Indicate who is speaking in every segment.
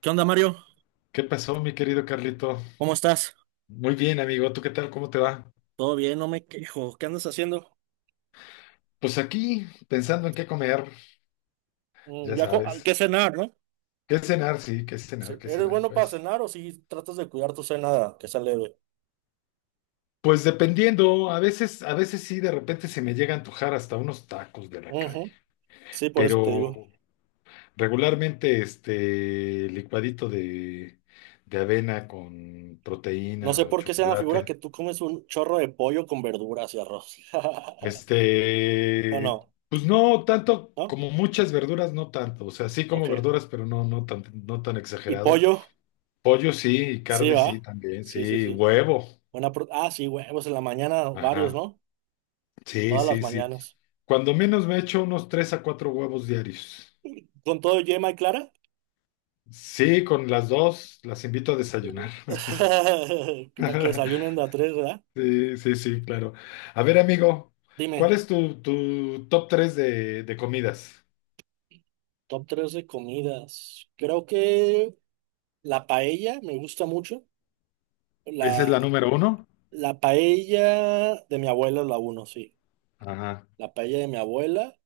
Speaker 1: ¿Qué onda, Mario?
Speaker 2: ¿Qué pasó, mi querido Carlito?
Speaker 1: ¿Cómo estás?
Speaker 2: Muy bien, amigo. ¿Tú qué tal? ¿Cómo te va?
Speaker 1: ¿Todo bien? No me quejo. ¿Qué andas haciendo?
Speaker 2: Pues aquí, pensando en qué comer,
Speaker 1: Mm,
Speaker 2: ya
Speaker 1: ya
Speaker 2: sabes.
Speaker 1: ¿qué cenar, no?
Speaker 2: ¿Qué cenar? Sí,
Speaker 1: Sí,
Speaker 2: qué
Speaker 1: ¿eres
Speaker 2: cenar,
Speaker 1: bueno para
Speaker 2: pues.
Speaker 1: cenar o si tratas de cuidar tu cena que sea leve?
Speaker 2: Pues dependiendo, a veces sí, de repente se me llega a antojar hasta unos tacos de la calle.
Speaker 1: Ujú, sí, por eso te digo.
Speaker 2: Pero regularmente, este licuadito de avena con
Speaker 1: No
Speaker 2: proteína
Speaker 1: sé
Speaker 2: o
Speaker 1: por qué se me figura
Speaker 2: chocolate.
Speaker 1: que tú comes un chorro de pollo con verduras y arroz. No,
Speaker 2: Este,
Speaker 1: no,
Speaker 2: pues no tanto
Speaker 1: ¿no?
Speaker 2: como muchas verduras, no tanto. O sea, sí
Speaker 1: Ok.
Speaker 2: como verduras, pero no, no tan
Speaker 1: ¿Y
Speaker 2: exagerado.
Speaker 1: pollo?
Speaker 2: Pollo sí, y
Speaker 1: Sí,
Speaker 2: carne sí,
Speaker 1: va.
Speaker 2: también,
Speaker 1: Sí, sí,
Speaker 2: sí,
Speaker 1: sí.
Speaker 2: huevo.
Speaker 1: Sí, huevos en la mañana, varios,
Speaker 2: Ajá.
Speaker 1: ¿no?
Speaker 2: Sí,
Speaker 1: Todas las
Speaker 2: sí, sí.
Speaker 1: mañanas.
Speaker 2: Cuando menos me echo unos tres a cuatro huevos diarios.
Speaker 1: ¿Con todo yema y clara?
Speaker 2: Sí, con las dos las invito a desayunar.
Speaker 1: Para que desayunen de a tres, ¿verdad?
Speaker 2: Sí, sí, sí, claro. A ver, amigo, ¿cuál
Speaker 1: Dime.
Speaker 2: es tu top tres de comidas?
Speaker 1: Top 3 de comidas. Creo que la paella me gusta mucho.
Speaker 2: ¿Esa es
Speaker 1: La,
Speaker 2: la número uno?
Speaker 1: la paella de mi abuela es la uno, sí.
Speaker 2: Ajá,
Speaker 1: La paella de mi abuela.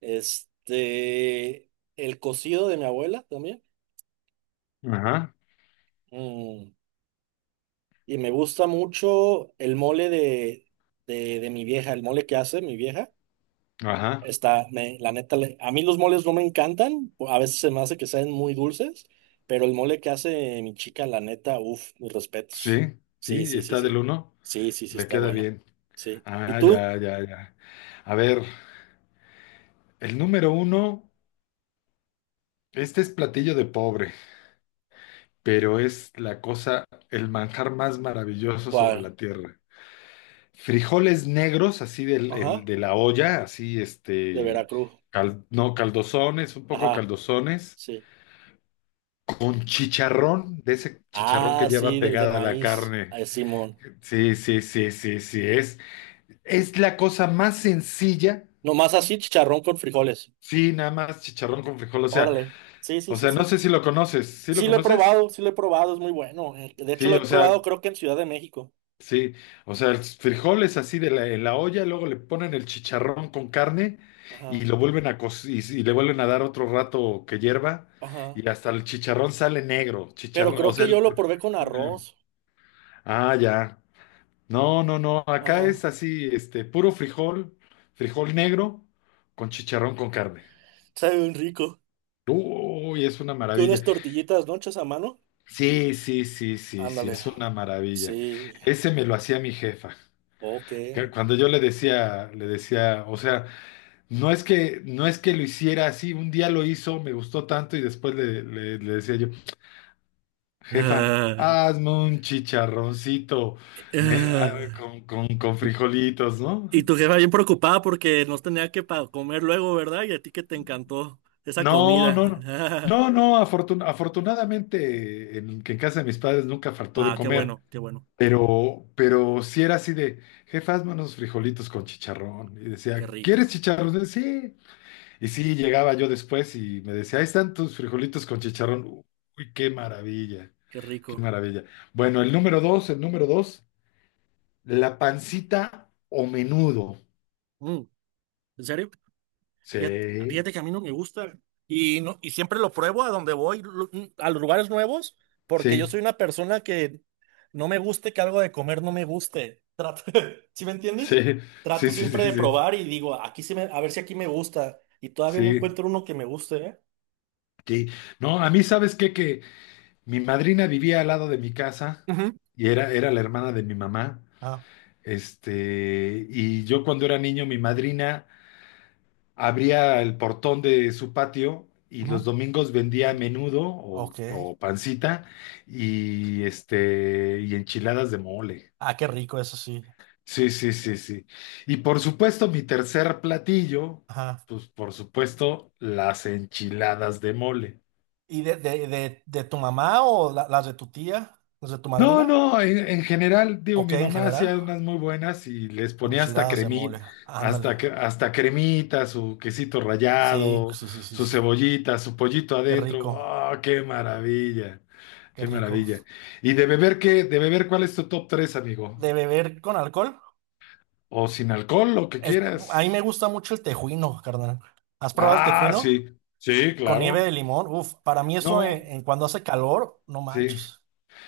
Speaker 1: Este, el cocido de mi abuela también.
Speaker 2: ajá,
Speaker 1: Mm, y me gusta mucho el mole de mi vieja, el mole que hace mi vieja.
Speaker 2: ajá.
Speaker 1: La neta, a mí los moles no me encantan, a veces se me hace que sean muy dulces, pero el mole que hace mi chica, la neta, uff, mis respetos.
Speaker 2: Sí,
Speaker 1: Sí,
Speaker 2: sí,
Speaker 1: sí, sí,
Speaker 2: está del
Speaker 1: sí.
Speaker 2: uno.
Speaker 1: Sí, sí, sí,
Speaker 2: Le
Speaker 1: está
Speaker 2: queda
Speaker 1: bueno.
Speaker 2: bien.
Speaker 1: Sí. ¿Y
Speaker 2: Ah,
Speaker 1: tú?
Speaker 2: ya, ya, ya. A ver, el número uno, este es platillo de pobre, pero es la cosa, el manjar más maravilloso sobre
Speaker 1: ¿Cuál?
Speaker 2: la tierra. Frijoles negros, así
Speaker 1: Ajá,
Speaker 2: de la olla, así
Speaker 1: de Veracruz.
Speaker 2: no, caldosones, un poco
Speaker 1: Ajá,
Speaker 2: caldosones,
Speaker 1: sí.
Speaker 2: con chicharrón, de ese chicharrón
Speaker 1: Ah,
Speaker 2: que
Speaker 1: sí,
Speaker 2: lleva
Speaker 1: del de
Speaker 2: pegada la
Speaker 1: maíz.
Speaker 2: carne.
Speaker 1: Ay, Simón.
Speaker 2: Sí, sí, sí, sí, sí, es la cosa más sencilla.
Speaker 1: Nomás así, chicharrón con frijoles.
Speaker 2: Sí, nada más chicharrón con frijol. o sea,
Speaker 1: Órale. Sí, sí,
Speaker 2: o
Speaker 1: sí,
Speaker 2: sea, no
Speaker 1: sí.
Speaker 2: sé si lo conoces. ¿Sí lo
Speaker 1: Sí lo he
Speaker 2: conoces?
Speaker 1: probado, sí lo he probado, es muy bueno. De hecho,
Speaker 2: Sí,
Speaker 1: lo he
Speaker 2: o
Speaker 1: probado
Speaker 2: sea,
Speaker 1: creo que en Ciudad de México.
Speaker 2: sí, o sea, el frijol es así de la, en la olla, luego le ponen el chicharrón con carne y
Speaker 1: Ajá,
Speaker 2: lo vuelven a co- y, y le vuelven a dar otro rato que hierva,
Speaker 1: ajá.
Speaker 2: y hasta el chicharrón sale negro,
Speaker 1: Pero
Speaker 2: chicharrón.
Speaker 1: creo
Speaker 2: O sea,
Speaker 1: que yo
Speaker 2: el
Speaker 1: lo
Speaker 2: frijol
Speaker 1: probé con
Speaker 2: es negro.
Speaker 1: arroz.
Speaker 2: Ah, ya. No, no, no, acá
Speaker 1: Ajá.
Speaker 2: es así, puro frijol, frijol negro con chicharrón con carne.
Speaker 1: Sabe bien rico.
Speaker 2: Uy, es una
Speaker 1: Con
Speaker 2: maravilla.
Speaker 1: unas tortillitas, ¿no? Hechas a mano.
Speaker 2: Sí, sí, sí, sí, sí,
Speaker 1: Ándale.
Speaker 2: es una maravilla.
Speaker 1: Sí.
Speaker 2: Ese me lo hacía mi jefa.
Speaker 1: Ok.
Speaker 2: Que cuando yo le decía, o sea, no es que lo hiciera así. Un día lo hizo, me gustó tanto y después le decía yo, jefa,
Speaker 1: Ah,
Speaker 2: hazme un chicharroncito ne- ah,
Speaker 1: ah.
Speaker 2: con frijolitos, ¿no?
Speaker 1: Y tu jefa bien preocupada porque no tenía que comer luego, ¿verdad? Y a ti que te encantó esa
Speaker 2: No, no, no.
Speaker 1: comida.
Speaker 2: No, no, afortunadamente que en casa de mis padres nunca faltó de
Speaker 1: Ah, qué
Speaker 2: comer.
Speaker 1: bueno, qué bueno,
Speaker 2: pero sí era así de, jefa, hazme unos frijolitos con chicharrón. Y
Speaker 1: qué
Speaker 2: decía, ¿quieres
Speaker 1: rico,
Speaker 2: chicharrón? Sí. Y sí, llegaba yo después y me decía, ahí están tus frijolitos con chicharrón. Uy, qué maravilla,
Speaker 1: qué
Speaker 2: qué
Speaker 1: rico.
Speaker 2: maravilla. Bueno, el número dos, la pancita o menudo.
Speaker 1: Mm, ¿en serio? Fíjate,
Speaker 2: Sí,
Speaker 1: fíjate que a mí no me gusta y, no, y siempre lo pruebo a donde voy, a los lugares nuevos, porque yo
Speaker 2: sí,
Speaker 1: soy una persona que no me guste que algo de comer no me guste. Trato, ¿sí me
Speaker 2: sí,
Speaker 1: entiendes?
Speaker 2: sí,
Speaker 1: Trato
Speaker 2: sí,
Speaker 1: siempre
Speaker 2: sí,
Speaker 1: de
Speaker 2: sí,
Speaker 1: probar y digo, aquí sí me, a ver si aquí me gusta y todavía no
Speaker 2: sí,
Speaker 1: encuentro uno que me guste, ¿eh?
Speaker 2: sí. No, a mí, ¿sabes qué? Que mi madrina vivía al lado de mi casa
Speaker 1: Ujú.
Speaker 2: y era la hermana de mi mamá.
Speaker 1: Ah,
Speaker 2: Y yo cuando era niño, mi madrina abría el portón de su patio y
Speaker 1: ujú.
Speaker 2: los domingos vendía menudo o,
Speaker 1: Ok.
Speaker 2: o pancita y enchiladas de mole.
Speaker 1: Ah, qué rico, eso sí.
Speaker 2: Sí, sí, sí, sí. Y por supuesto, mi tercer platillo,
Speaker 1: Ajá.
Speaker 2: pues por supuesto, las enchiladas de mole.
Speaker 1: ¿Y de tu mamá o las de tu tía? ¿Las de tu
Speaker 2: No,
Speaker 1: madrina?
Speaker 2: no, en general, digo,
Speaker 1: Ok,
Speaker 2: mi
Speaker 1: en
Speaker 2: mamá
Speaker 1: general.
Speaker 2: hacía unas muy buenas y les ponía hasta
Speaker 1: Enchiladas de
Speaker 2: cremita,
Speaker 1: mole. Ándale.
Speaker 2: hasta cremita, su quesito
Speaker 1: Sí,
Speaker 2: rallado,
Speaker 1: sí, sí, sí,
Speaker 2: su
Speaker 1: sí.
Speaker 2: cebollita, su pollito
Speaker 1: Qué
Speaker 2: adentro.
Speaker 1: rico,
Speaker 2: ¡Oh, qué maravilla!
Speaker 1: qué
Speaker 2: ¡Qué
Speaker 1: rico.
Speaker 2: maravilla! ¿Y de beber qué? ¿De beber cuál es tu top 3, amigo?
Speaker 1: ¿De beber con alcohol?
Speaker 2: O sin alcohol, lo que
Speaker 1: El-
Speaker 2: quieras.
Speaker 1: a mí me gusta mucho el tejuino, carnal. ¿Has probado el
Speaker 2: Ah,
Speaker 1: tejuino?
Speaker 2: sí, sí,
Speaker 1: Con nieve
Speaker 2: claro.
Speaker 1: de limón. Uf, para mí eso
Speaker 2: No,
Speaker 1: en cuando hace calor, no
Speaker 2: sí.
Speaker 1: manches.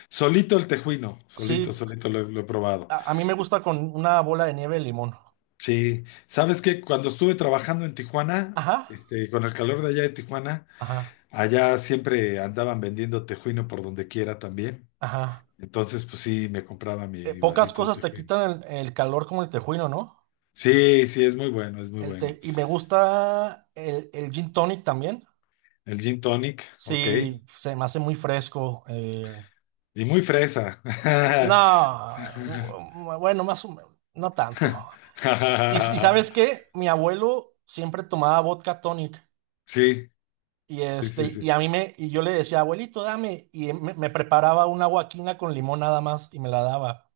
Speaker 2: Solito el tejuino, solito,
Speaker 1: Sí,
Speaker 2: solito lo he probado.
Speaker 1: a mí me gusta con una bola de nieve de limón.
Speaker 2: Sí, sabes que cuando estuve trabajando en Tijuana,
Speaker 1: Ajá,
Speaker 2: con el calor de allá de Tijuana,
Speaker 1: ajá,
Speaker 2: allá siempre andaban vendiendo tejuino por donde quiera también.
Speaker 1: ajá.
Speaker 2: Entonces, pues sí, me compraba mi
Speaker 1: Pocas
Speaker 2: vasito de
Speaker 1: cosas te
Speaker 2: tejuino.
Speaker 1: quitan el calor como el tejuino, ¿no?
Speaker 2: Sí, sí, es muy bueno, es muy bueno.
Speaker 1: Y me gusta el gin tonic también.
Speaker 2: El gin tonic, ok.
Speaker 1: Sí, se me hace muy fresco.
Speaker 2: Y muy fresa.
Speaker 1: No, bueno, más o menos, no tanto. Y ¿sabes qué? Mi abuelo siempre tomaba vodka tonic
Speaker 2: Sí,
Speaker 1: y
Speaker 2: sí, sí,
Speaker 1: este y
Speaker 2: sí.
Speaker 1: a mí me y yo le decía, "Abuelito, dame" y me preparaba una agua quina con limón nada más y me la daba.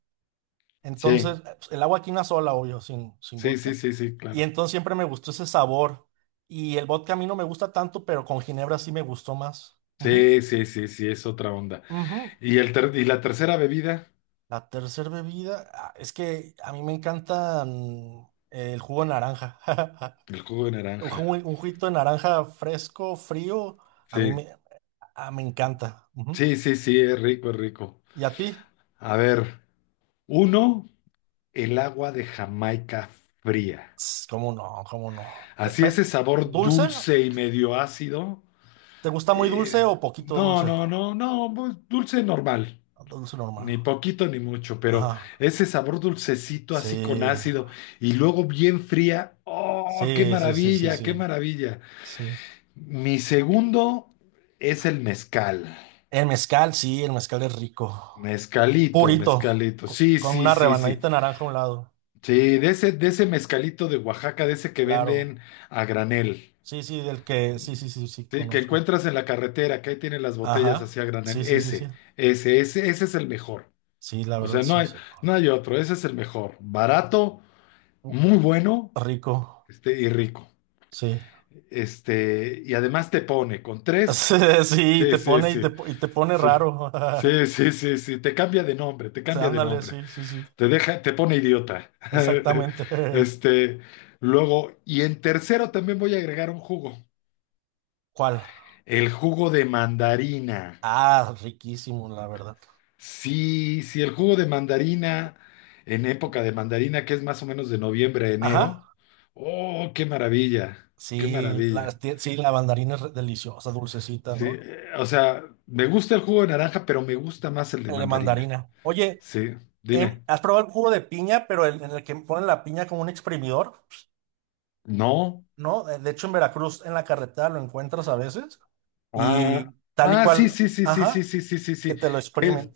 Speaker 2: Sí,
Speaker 1: Entonces, el agua quina sola, obvio, sin
Speaker 2: sí, sí,
Speaker 1: vodka.
Speaker 2: sí, sí,
Speaker 1: Y
Speaker 2: claro.
Speaker 1: entonces siempre me gustó ese sabor y el vodka a mí no me gusta tanto, pero con ginebra sí me gustó más. Ujú,
Speaker 2: Sí, sí, sí, sí, es otra onda.
Speaker 1: ujú.
Speaker 2: Y la tercera bebida,
Speaker 1: La tercera bebida, ah, es que a mí me encanta mm, el jugo de naranja.
Speaker 2: el jugo de
Speaker 1: Un,
Speaker 2: naranja.
Speaker 1: un juguito de naranja fresco, frío, a mí
Speaker 2: Sí,
Speaker 1: me, ah, me encanta. Ujú.
Speaker 2: sí, sí, sí, es rico, es rico.
Speaker 1: ¿Y a ti?
Speaker 2: A ver, uno, el agua de Jamaica fría.
Speaker 1: Ts, ¿cómo no? ¿Cómo no?
Speaker 2: Así ese sabor
Speaker 1: ¿Dulce?
Speaker 2: dulce y medio ácido.
Speaker 1: ¿Te gusta muy
Speaker 2: eh,
Speaker 1: dulce o poquito
Speaker 2: no,
Speaker 1: dulce?
Speaker 2: no, no, no, pues, dulce normal.
Speaker 1: Dulce normal.
Speaker 2: Ni poquito ni mucho, pero
Speaker 1: Ajá.
Speaker 2: ese sabor dulcecito así con
Speaker 1: Sí.
Speaker 2: ácido y luego bien fría. ¡Oh, qué
Speaker 1: Sí, sí, sí, sí,
Speaker 2: maravilla, qué
Speaker 1: sí.
Speaker 2: maravilla!
Speaker 1: Sí.
Speaker 2: Mi segundo es el mezcal.
Speaker 1: El mezcal, sí, el mezcal es rico.
Speaker 2: Mezcalito,
Speaker 1: Purito,
Speaker 2: mezcalito. Sí,
Speaker 1: con
Speaker 2: sí,
Speaker 1: una
Speaker 2: sí, sí.
Speaker 1: rebanadita de naranja a un lado.
Speaker 2: Sí, de ese mezcalito de Oaxaca, de ese que
Speaker 1: Claro.
Speaker 2: venden a granel,
Speaker 1: Sí, sí, del que, sí, sí, sí, sí,
Speaker 2: sí, que
Speaker 1: conozco.
Speaker 2: encuentras en la carretera, que ahí tienen las botellas
Speaker 1: Ajá,
Speaker 2: así a
Speaker 1: sí,
Speaker 2: granel,
Speaker 1: sí, sí, sí.
Speaker 2: ese es el mejor.
Speaker 1: Sí, la
Speaker 2: O
Speaker 1: verdad,
Speaker 2: sea, no
Speaker 1: sí.
Speaker 2: hay,
Speaker 1: sí.
Speaker 2: no hay otro, ese es el mejor. Barato,
Speaker 1: Uh,
Speaker 2: muy bueno,
Speaker 1: rico,
Speaker 2: y rico.
Speaker 1: sí.
Speaker 2: Y además te pone con
Speaker 1: Sí,
Speaker 2: tres.
Speaker 1: sí,
Speaker 2: Sí,
Speaker 1: te
Speaker 2: sí,
Speaker 1: pone y te,
Speaker 2: sí,
Speaker 1: y te pone
Speaker 2: sí.
Speaker 1: raro.
Speaker 2: Sí, sí, sí, sí, te cambia de nombre, te
Speaker 1: Sí,
Speaker 2: cambia de
Speaker 1: ándale,
Speaker 2: nombre.
Speaker 1: sí, sí, sí,
Speaker 2: Te deja, te pone idiota.
Speaker 1: exactamente.
Speaker 2: Este, Luego, y en tercero también voy a agregar un jugo.
Speaker 1: ¿Cuál?
Speaker 2: El jugo de mandarina.
Speaker 1: Ah, riquísimo, la verdad.
Speaker 2: Sí, sí, el jugo de mandarina en época de mandarina, que es más o menos de noviembre a
Speaker 1: Ajá,
Speaker 2: enero. Oh, qué maravilla, qué
Speaker 1: sí,
Speaker 2: maravilla.
Speaker 1: sí, la mandarina es deliciosa, dulcecita,
Speaker 2: Sí,
Speaker 1: ¿no?
Speaker 2: o sea, me gusta el jugo de naranja, pero me gusta más el de
Speaker 1: El de
Speaker 2: mandarina.
Speaker 1: mandarina. Oye,
Speaker 2: Sí, dime.
Speaker 1: ¿has probado el jugo de piña, pero el, en el que ponen la piña como un exprimidor?
Speaker 2: No.
Speaker 1: ¿No? De hecho, en Veracruz, en la carretera lo encuentras a veces
Speaker 2: Ah,
Speaker 1: y tal y
Speaker 2: ah, sí,
Speaker 1: cual,
Speaker 2: sí, sí, sí, sí,
Speaker 1: ajá,
Speaker 2: sí, sí, sí,
Speaker 1: que
Speaker 2: sí.
Speaker 1: te lo
Speaker 2: Es-
Speaker 1: exprimen.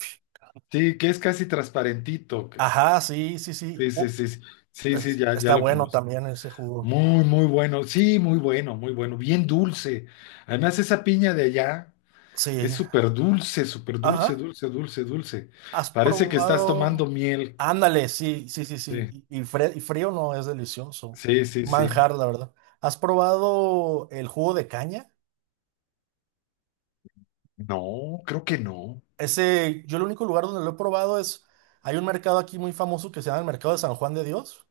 Speaker 2: Sí, que es casi transparentito, cabrón.
Speaker 1: Ajá, sí, sí, sí.
Speaker 2: Sí, sí, sí, sí, sí, sí, ya, ya
Speaker 1: Está
Speaker 2: lo
Speaker 1: bueno
Speaker 2: conozco.
Speaker 1: también ese jugo.
Speaker 2: Muy, muy bueno, sí, muy bueno, muy bueno, bien dulce. Además, esa piña de allá
Speaker 1: Sí,
Speaker 2: es súper dulce,
Speaker 1: ajá.
Speaker 2: dulce, dulce, dulce.
Speaker 1: ¿Has
Speaker 2: Parece que estás tomando
Speaker 1: probado?
Speaker 2: miel, cabrón.
Speaker 1: Ándale, sí, sí, sí,
Speaker 2: Sí,
Speaker 1: sí. Y y frío no es delicioso.
Speaker 2: sí, sí, sí.
Speaker 1: Manjar, la verdad. ¿Has probado el jugo de caña?
Speaker 2: No, creo que no.
Speaker 1: Ese, yo el único lugar donde lo he probado es, hay un mercado aquí muy famoso que se llama el Mercado de San Juan de Dios.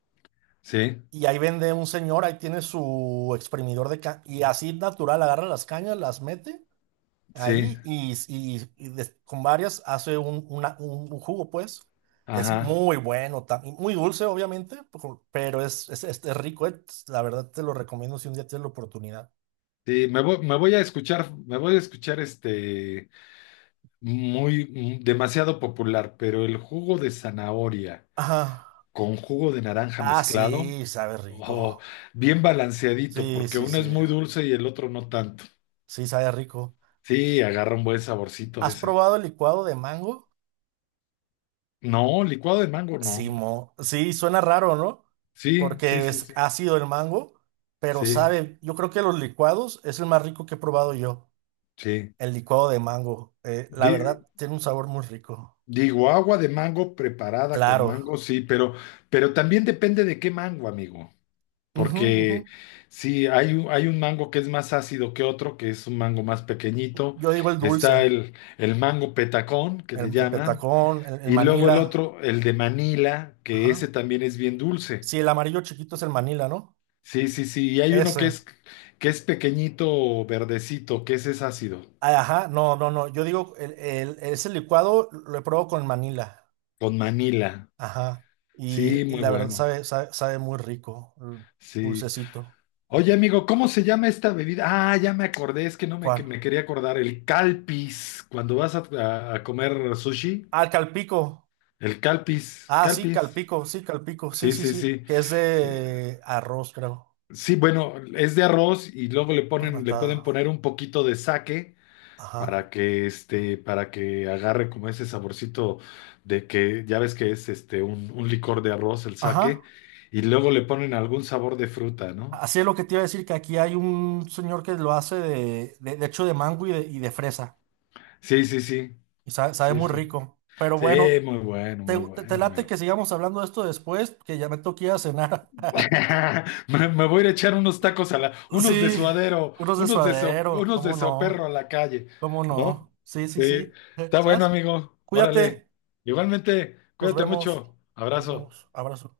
Speaker 2: Sí,
Speaker 1: Y ahí vende un señor, ahí tiene su exprimidor de caña. Y así natural, agarra las cañas, las mete
Speaker 2: sí,
Speaker 1: ahí y, y con varias hace un jugo, pues. Es
Speaker 2: ajá.
Speaker 1: muy bueno, y muy dulce, obviamente, pero es rico, eh. La verdad te lo recomiendo si un día tienes la oportunidad.
Speaker 2: Sí, me voy a escuchar, me voy a escuchar muy demasiado popular, pero el jugo de zanahoria.
Speaker 1: Ajá.
Speaker 2: Con jugo de naranja
Speaker 1: Ah,
Speaker 2: mezclado
Speaker 1: sí, sabe
Speaker 2: o
Speaker 1: rico.
Speaker 2: bien balanceadito,
Speaker 1: Sí,
Speaker 2: porque
Speaker 1: sí,
Speaker 2: uno
Speaker 1: sí.
Speaker 2: es muy dulce y el otro no tanto.
Speaker 1: Sí, sabe rico.
Speaker 2: Sí, agarra un buen saborcito
Speaker 1: ¿Has
Speaker 2: ese.
Speaker 1: probado el licuado de mango?
Speaker 2: No, licuado de mango
Speaker 1: Sí,
Speaker 2: no.
Speaker 1: mo. Sí, suena raro, ¿no?
Speaker 2: Sí, sí,
Speaker 1: Porque
Speaker 2: sí,
Speaker 1: es
Speaker 2: sí.
Speaker 1: ácido el mango, pero
Speaker 2: Sí,
Speaker 1: sabe, yo creo que los licuados es el más rico que he probado yo,
Speaker 2: sí.
Speaker 1: el licuado de mango. La
Speaker 2: Di-
Speaker 1: verdad, tiene un sabor muy rico.
Speaker 2: digo, agua de mango preparada con
Speaker 1: Claro.
Speaker 2: mango, sí, pero, también depende de qué mango, amigo.
Speaker 1: Ujú, ujú.
Speaker 2: Porque sí, hay un mango que es más ácido que otro, que es un mango más pequeñito.
Speaker 1: Yo digo el dulce,
Speaker 2: Está el, mango petacón, que le
Speaker 1: el
Speaker 2: llaman.
Speaker 1: petacón, el
Speaker 2: Y luego el
Speaker 1: manila.
Speaker 2: otro, el de Manila, que ese
Speaker 1: Ajá.
Speaker 2: también es bien dulce.
Speaker 1: Sí, el amarillo chiquito es el manila, ¿no?
Speaker 2: Sí, sí, sí. Y hay uno que
Speaker 1: Ese.
Speaker 2: es, que es pequeñito, verdecito, que ese es ácido,
Speaker 1: Ah, ajá, no, no, no. Yo digo, ese licuado lo he probado con manila.
Speaker 2: con Manila.
Speaker 1: Ajá.
Speaker 2: Sí,
Speaker 1: Y
Speaker 2: muy
Speaker 1: la verdad
Speaker 2: bueno.
Speaker 1: sabe, sabe, sabe muy rico, el
Speaker 2: Sí.
Speaker 1: dulcecito.
Speaker 2: Oye, amigo, ¿cómo se llama esta bebida? Ah, ya me acordé, es que no me, que
Speaker 1: ¿Cuál?
Speaker 2: me quería acordar. El calpis, cuando vas a comer sushi,
Speaker 1: Ah, calpico.
Speaker 2: el calpis,
Speaker 1: Ah, sí,
Speaker 2: calpis.
Speaker 1: calpico, sí, calpico. Sí,
Speaker 2: Sí,
Speaker 1: sí,
Speaker 2: sí,
Speaker 1: sí.
Speaker 2: sí.
Speaker 1: Que es
Speaker 2: Sí,
Speaker 1: de arroz, creo.
Speaker 2: sí, bueno, es de arroz y luego le
Speaker 1: Fermentada.
Speaker 2: pueden poner un poquito de sake
Speaker 1: Ajá.
Speaker 2: para que para que agarre como ese saborcito de que ya ves que es un licor de arroz, el sake,
Speaker 1: Ajá.
Speaker 2: y luego le ponen algún sabor de fruta, ¿no?
Speaker 1: Así es lo que te iba a decir, que aquí hay un señor que lo hace de hecho de mango y de fresa.
Speaker 2: Sí, sí, sí.
Speaker 1: Y sabe, sabe
Speaker 2: Sí,
Speaker 1: muy
Speaker 2: sí.
Speaker 1: rico. Pero
Speaker 2: Sí,
Speaker 1: bueno,
Speaker 2: muy bueno, muy
Speaker 1: te
Speaker 2: bueno,
Speaker 1: late
Speaker 2: amigo.
Speaker 1: que sigamos hablando de esto después, que ya me toqué a cenar.
Speaker 2: Me voy a ir a echar unos tacos unos de
Speaker 1: Sí,
Speaker 2: suadero,
Speaker 1: unos de
Speaker 2: unos de so-
Speaker 1: suadero,
Speaker 2: unos de
Speaker 1: ¿cómo
Speaker 2: soperro a
Speaker 1: no?
Speaker 2: la calle,
Speaker 1: ¿Cómo
Speaker 2: ¿no?
Speaker 1: no? Sí, sí,
Speaker 2: Sí,
Speaker 1: sí.
Speaker 2: está bueno,
Speaker 1: ¿Sabes?
Speaker 2: amigo. Órale.
Speaker 1: Cuídate.
Speaker 2: Igualmente,
Speaker 1: Nos
Speaker 2: cuídate
Speaker 1: vemos.
Speaker 2: mucho.
Speaker 1: Nos
Speaker 2: Abrazo.
Speaker 1: vemos. Abrazo.